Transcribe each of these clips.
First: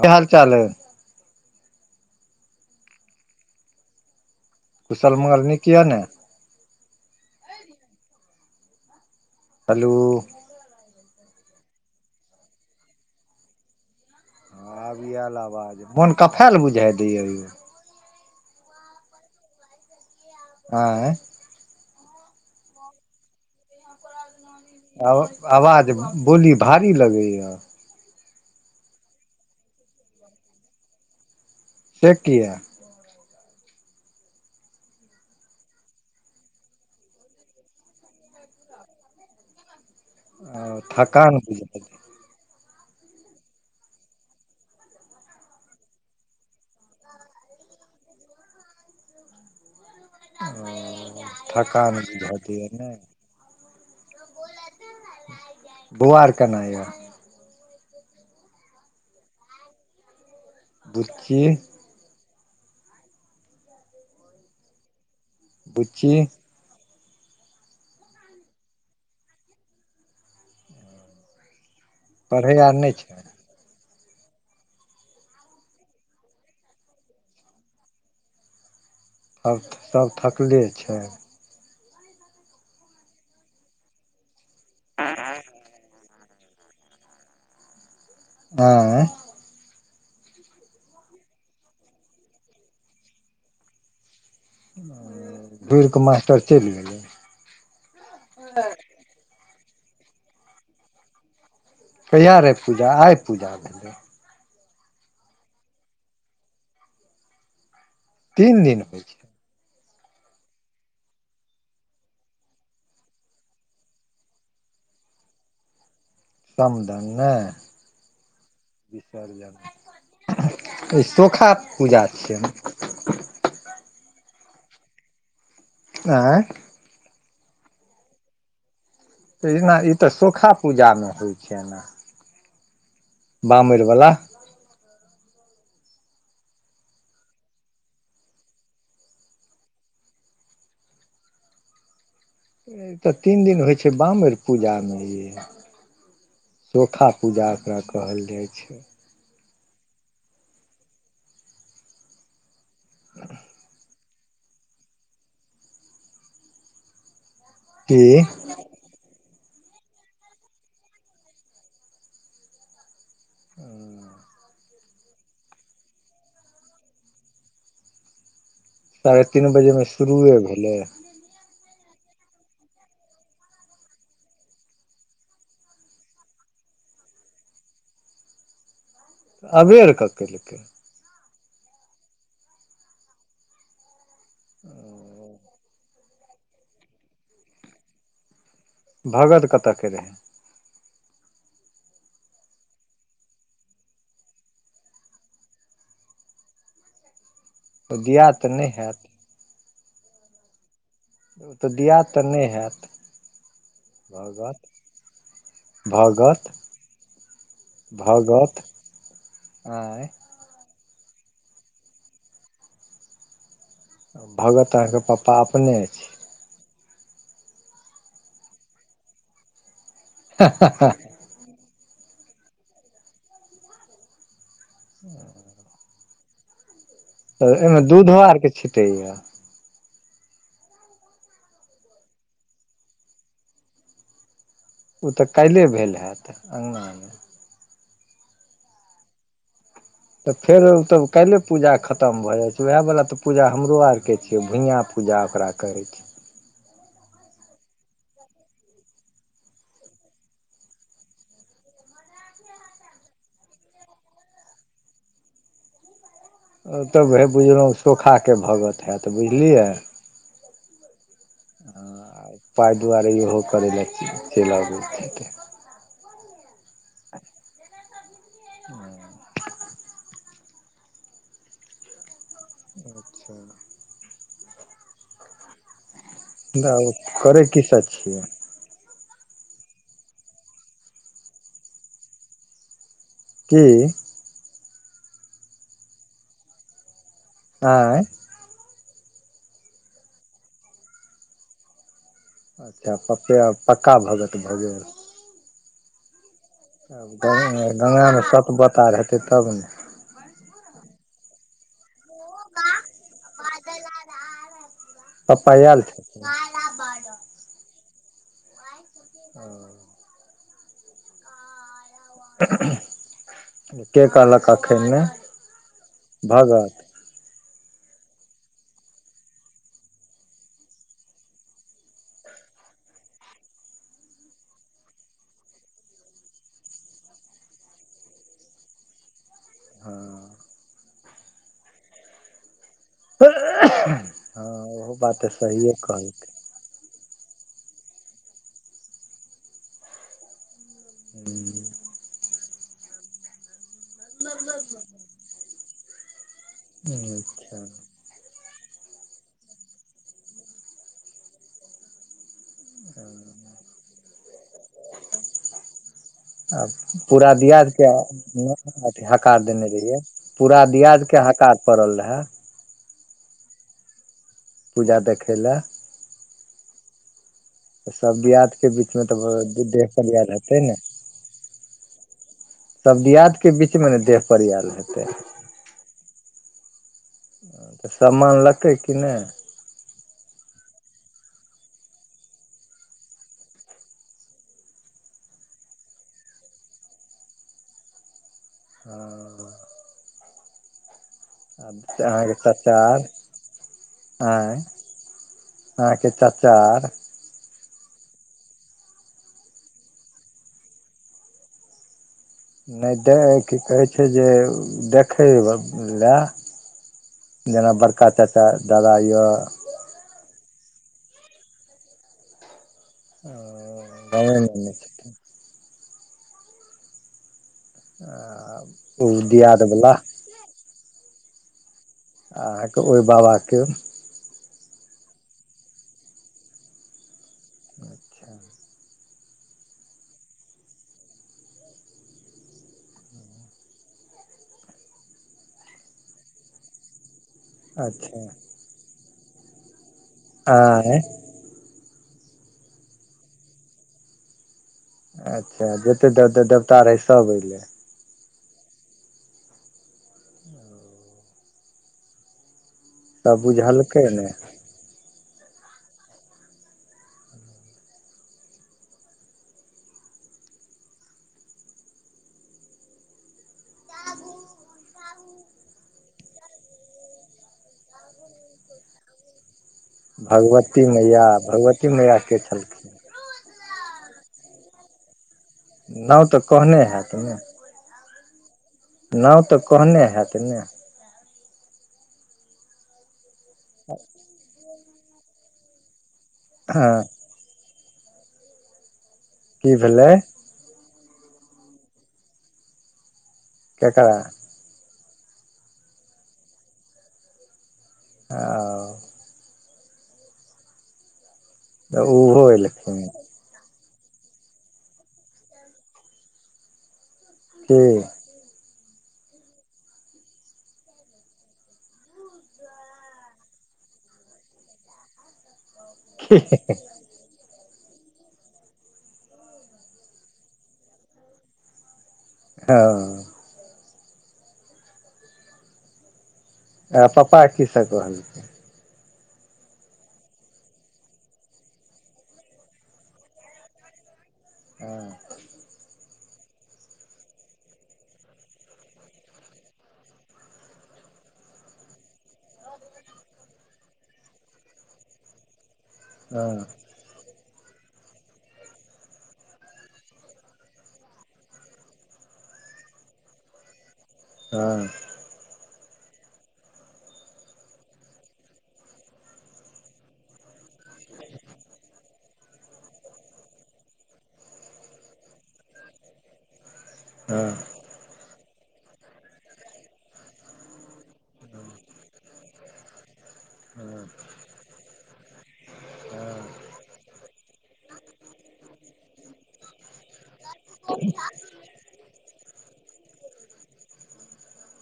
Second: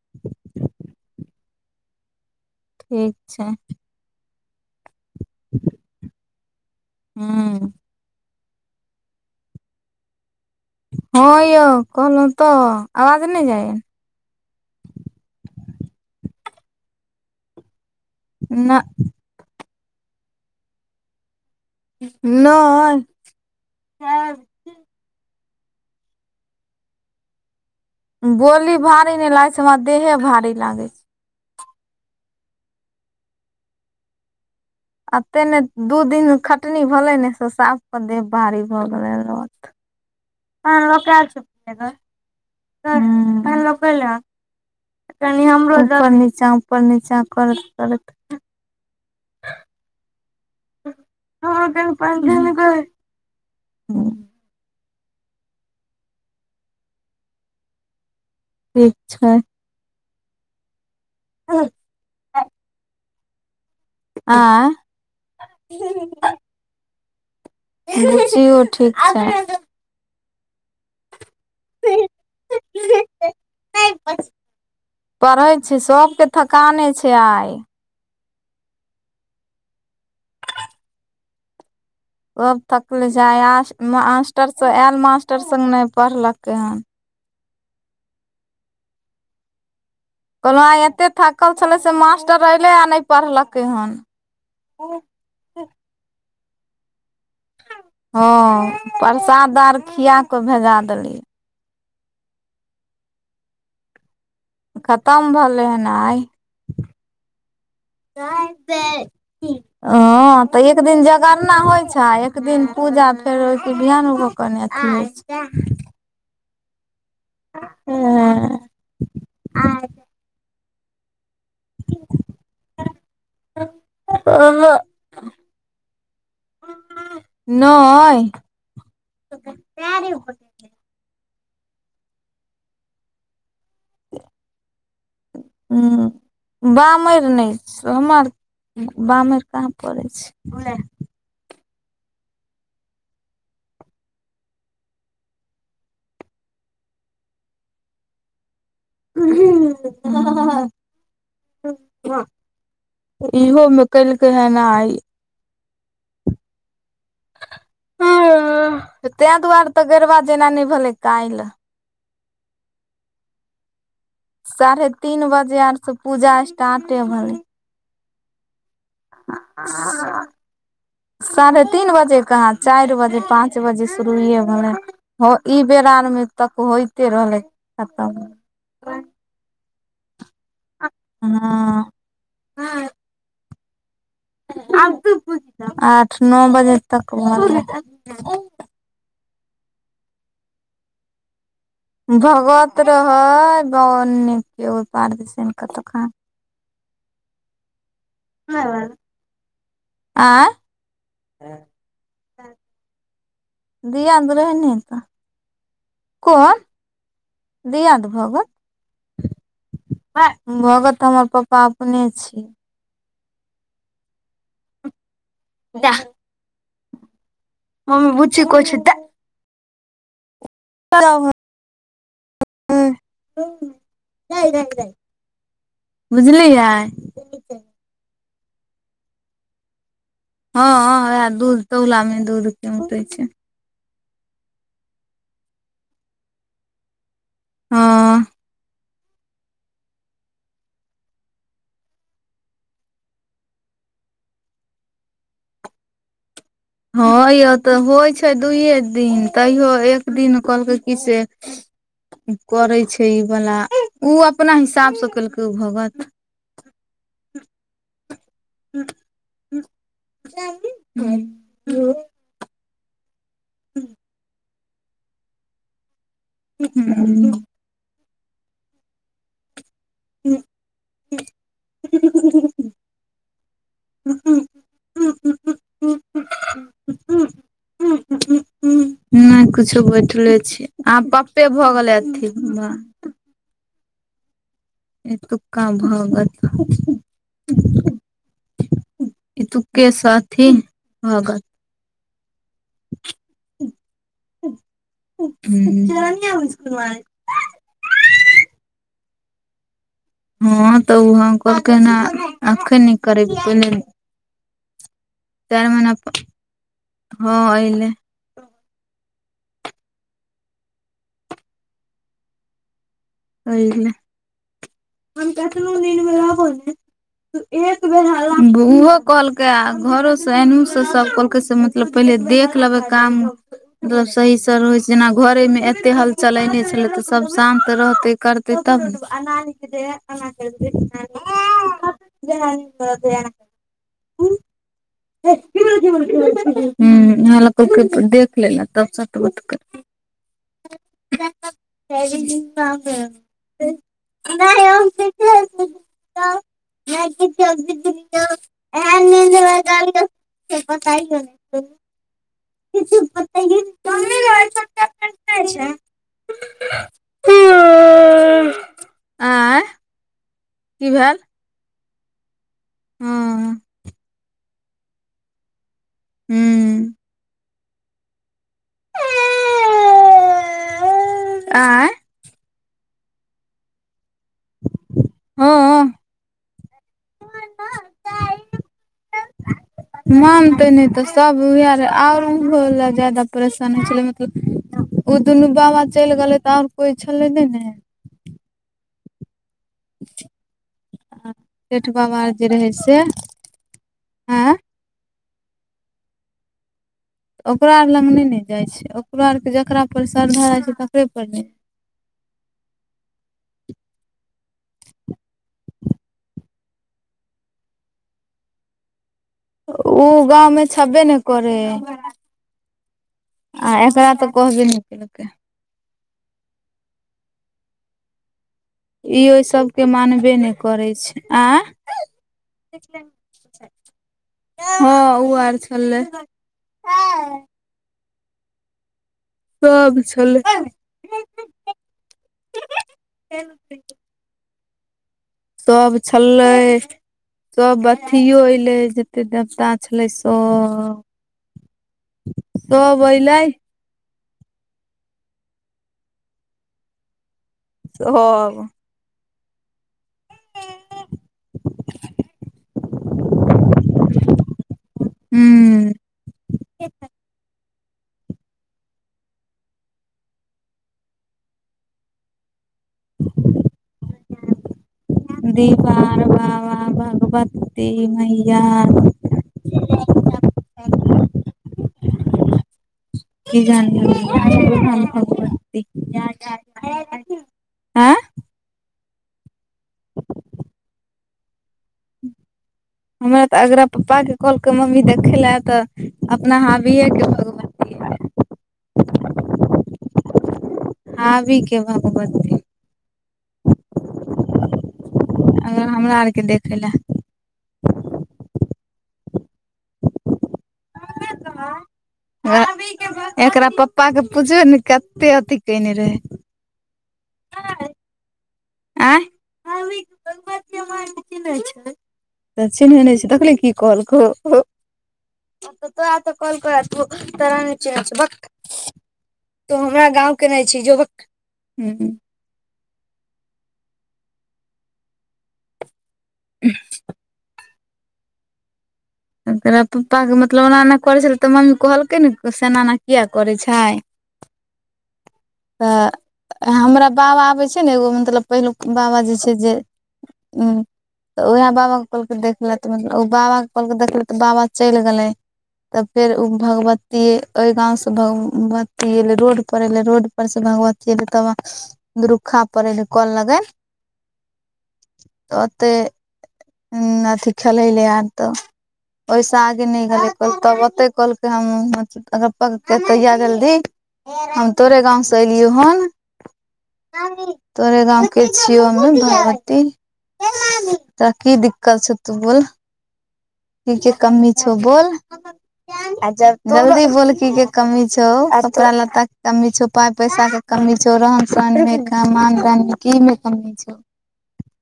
कि हाल चाल अइ ठीक छय कुशल मंगल नीक यऽ ने हूँऽ हेलो हँ यौ कहलौं तऽ आवाज ने जाइया आब याल आवाज मन कफायल बुझाइ दैया यौ नऽ एं नय आ आवाज बोली भारी लगयि बोली भारी नय लागै छै हमरा देहे भारी लागै छै से किया अतेने दू दिन खटनी भेलै ने से साफकेँ देह भारी भऽ गेलै लोथ ओ पनि लऽ के आयल थकान बुझाइ छलै दैये, हूं पनि लो केँ अलय हन कनि हमरो द उपर नीचाँ उपर नीचाँ करति करति ओऽ थकान बुझायत कि नय बौआ आर केना ये ठीक छै बुच्चि आँय बुच्ची [unintelligible] बुच्चियो ठीक छै पढ़ै आर नय छै पढ़ै छै सभके थकाने छै आइ आब तऽ सभ थकले छै सभ थकले छै आइ आयल मास्टर सऽ आयल मास्टर सँ नहि पढ़लकै हन आई कहलहुँ आइ एते थकल छलै से मास्टर एलै आ नहि पढ़लकै हन घुईर कऽ मास्टर चलि गेल हँ प्रसाद आर खिया कऽ भेजा देलियै कहिया रहे पूजा आइ पूजा भेलै खतम भेलै हन आइ तीन दिन होइ छै हां तऽ एक दिन जगरना होइ छै एक दिन पूजा फेर बिहान भऽ कऽ नऽ अथि [unintelligible] समदन नहि होइ बिसर्जन ई सोखाकेँ पूजा छियै [unintelligible] आँय नएय तहिना ई तऽ सोखा पूजा मे होइ छै नऽ बामैर बला हूँ बामेर नहि छै हमर बामेर कहाँ पड़े छै ई तऽ तीन दिन होइ छै बामेर पूजामें यै [unintelligible] पूजा एकरा कहल जाइ छै [unintelligible] इहोमें कलक हन आइ कि तेहि दुआरे तऽ गरबा जेनानि भेलै कायल साढ़े तीन बजे आर से पूजा स्टार्टे भेलै साढ़े तीन बजेमें शुरुए भेलै साढ़े तीन बजे कहाँ चारि बजे पाँच बजे शुरूए भेलै हं ई बेरआरमे तक होइते रहलै खतम अबेर कऽ केल्कै हँ [unintelligible] आठ नओ बजे तक भऽ गेलै भगत कतयके रहै। भगत रहै ब ओने के ओर पार दिसन के। दियात। । [unintelligible] आय ओ तऽ दियाद तऽ नहि हैत। दियाद रहे भगत नेताऽ भगत कोन। दियाद भगत। आँय [unintelligible] भगत हमर पापा अपने छी। भगत अहाँके पपापा अपने छि। हमर बुच्ची कहे छिय देय [unintelligible] [inaudible] बुझलियियै। तऽ एहिमे दूधो आर कऽ छिटैया। हँ ह वहै दूध तौला में दूध औउटैय छैय। ओ तऽ काल्हिए भेल हैत अंगना में हऽ तऽ फेर तऽ काइलै पूजा खतम भऽ जाइ छै उएह बला त पूजा हमरो आर के छियै भुइया पूजा ओकरा‌ कहै छै हँ यौ तऽ होइ छै दुइयए दिन तैयो एक दिन कहलकै की से। करै छै ई वला ओ अपना हिसाबसँ केलकै उ भगत। ओ तब भेय बुझलौ सोखा केँ भगत है तऽ बुझलियै। [unintelligible] ह पाइ दुआरे इहो करै लऽ चैन आबैत हेतै [unintelligible] [unintelligible] [unintelligible] । [unintelligible] [unintelligible] [unintelligible] करे की सब छियै नै कछो बैठले छी आब पपे भऽ गेलै अथी की। एतुक्का भगत। आई एतुके सह एथिन भगत। अच्छा पप्पे पक्का भगत भऽ गेल। [unintelligible] आब गंगा में सत पत हेतै तब न हँ तऽ ओह कहलकै ह एखन न करेब पहिने [inaudible] पप्पा चार आयल महिना पर छथिन [inaudible] हँ अलैय। [unintelligible] अयलै। [unintelligible] केँ कहलक एखन नै [inaudible] भगत। [unintelligible] ओहो कहलकै आ घरोसँ एन से सभ कहलकै। पहिले देख लेबै काम। मतलब सही स रहे छै जेना घरे मे एते हल चलेने छले ते सब शान्त रहते। करतैय तब हँ न हँ [unintelligible] [unintelligible] ओहो बात तऽ सहिए कहलक। ओ हे लऽ कहलकै पहिले देख लेल तब सत बत [unintelligible] [unintelligible] [unintelligible] अच्छा [unintelligible] [unintelligible] आ पूरा दियाद केँ आ नोत अथी हकार आँय देने रहियै पूरा दियाद केँ हकार पड़ल रहै [unintelligible] पूजा देखै लऽ हु त सब दियाद के बीच मे तऽ देह क याद हेतै ने सब दियाद के बीच मे ने देह परियाल हेतै हूं त सब मानलकै की नय [unintelligible] मानतै नय तऽ सब उहे ले आओ उहो ल जादा परेशान होइ छलै मतलब उ दुनू बाबा चलि गेलै तऽ आओर कोइ छलै नय ने [unintelligible] जेठ बाबा आर अहाँके जे रहै चचा से आर एँ अहाँ के चच्चा आर ओकरा आर लग नय ने जाइ छै ओकरो आरके जकरा पर शरधा रहय छै तकरे पर ने जाय छै नय देऽ की कहै छै जे देखबि लए जेना बड़का चच्चा दादा यऽ उ गाँव मे छबे नय करै आ एकरा तऽ कहबे गाँवेमे नय छथिन केलकै [unintelligible] ई ओय दियाद सबके बला मानबे नय करै छै आंय अहाँके ओय बाबाके हँ उ आर छलै सब छलै सब छल्लै सब अच्छा अथियो एलै जते देवता छलै से आंय तब अइलै अच्छा जते दे देवता रहै सभ ऐलै हँ तब बुझलकय ने हूं [unintelligible] दीवार बाबा भगवती मैया भगवती मैया भगवती मैया के छलखिन की जानि [unintelligible] नाउ तऽ कहने हति ने ऐँ नाउ तऽ कहने हेऽत ने हमरा तऽ अगरा पप्पा के कहलकय मम्मी देखै लए तऽ अपना हाँ बी हँ ए के [unintelligible] की भेलै हाबिके भगवती केकरा अगर हमरा आरके देखै लए ओ [unintelligible] [unintelligible] तऽ ओहो एलखिन एकरा पप्पा के पूछबै ने कते अथी कने रहै कि एं [unintelligible] तऽ चिन्हे नै छै देखलिही की कहलकौ तऽ ता कहलको रहे तोरा नै चिन्है छियै बक तो हमरा गाँव के नै छी जो [inaudible] भक। हँ अकरा पापा किय सब कहलकै एकरा पप्पाके मतलब ओना एना करै छलै तऽ मम्मी कहलकै ने से एना एना किएक करै छै। हऽ तऽ हमरा बाबा आबै छै ने एगो मतलब पहिलुक बाबा जे छै जे। हु तऽ उएह बाबा कहलक देखल त मतलब ओ बाबा। कहलकै देखलै तऽ बाबा चैल गेलै तब फेर ओ हँ भगवती। ती ओइ गाँव से भगवती एयलै रोड पर एयलै रोड पर से भगवती एयलै तब दुरखा पर ऐने कोल लगन। हँ। तऽओत [inaudible] हु खेले लले आ। तऽ आइस आगे नै गेलै तब ओतै कहलकै हम म। अर पकके तहिआ जल्दी हम तोरे गाँव से एलियौ हन। [unintelligible] हँ तोरे गाँव के छियौ हममे भगवती। तोरा की दिक्कत छौ तू बोल। की केँ कमी छौ बोल। [unintelligible] जल्दी बोलकी केँ कमी छौ कपड़ा लत्ता केँ कमी छौ पाइ पैसा के। कमी छौ रहन सहन मे काम स मे क मे कमी छौ।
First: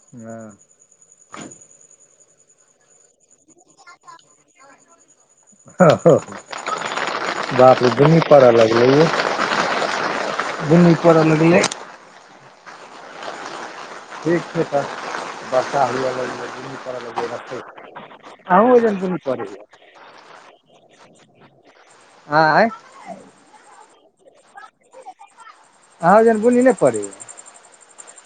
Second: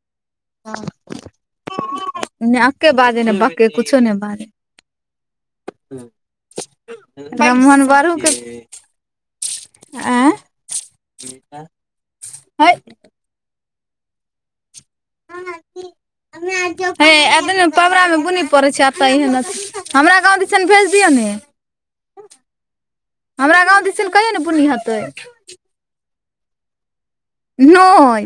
ह [unintelligible] नै अके बाजे नै बके कुछो ने बाजे। [unintelligible] [unintelligible] ब्राह्मण [unintelligible] बड़ू के आँय बुनी पर लगलै है ठीक छै तब हे एते ने पबरा मे बुनी पड़ै छै एतऽ एहन [unintelligible] अथी हमरा गाँव दिसन भेज दियो ने। हाई हमरा गाँव दिसन कहिय ने बुन्नी हेतै। अहाँ ओजन बुन्नी नै पड़ै यऽ नै।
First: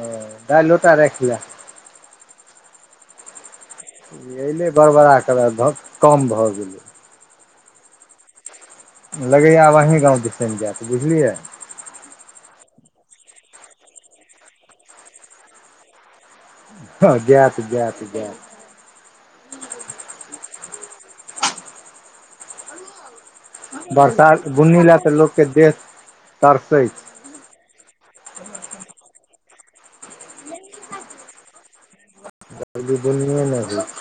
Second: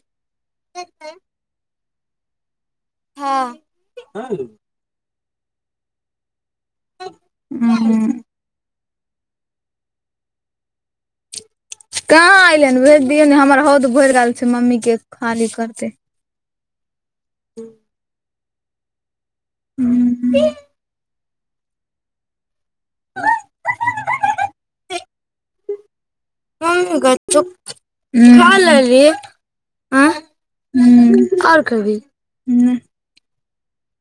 ओ दैय लोटा रखा लै हँ अले बड़बड़ा कऽ भऽ कम भऽ गेलै। [unintelligible] लगैया आब अही गाँव दिसन जायत बुझलियै। कहाँ ऐले है भेज दिय न हमर हौद भैर गेल छै मम्मी केँ खाली करते। हँ जैत जैत जैत [unintelligible] [unintelligible] बरसात बुन्नी लए तऽ लोक केँ देश [unintelligible] आ हु आओर कहबी। [unintelligible]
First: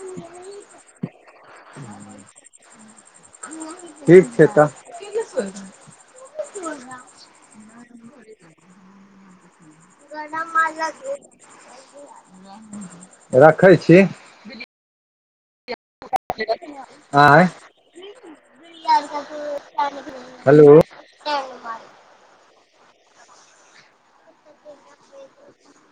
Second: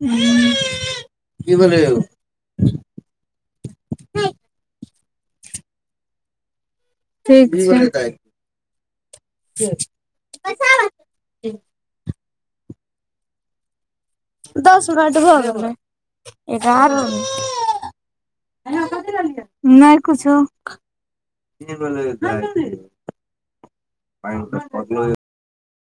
[unintelligible] कि भैलैय यौव। ठीक छै तऽ। [unintelligible] [unintelligible] ठीक छैय। रखैय छी। दस मिनट भऽ गेलये एगारह। आँय [unintelligible] नहि कुछौ। हेलो [unintelligible]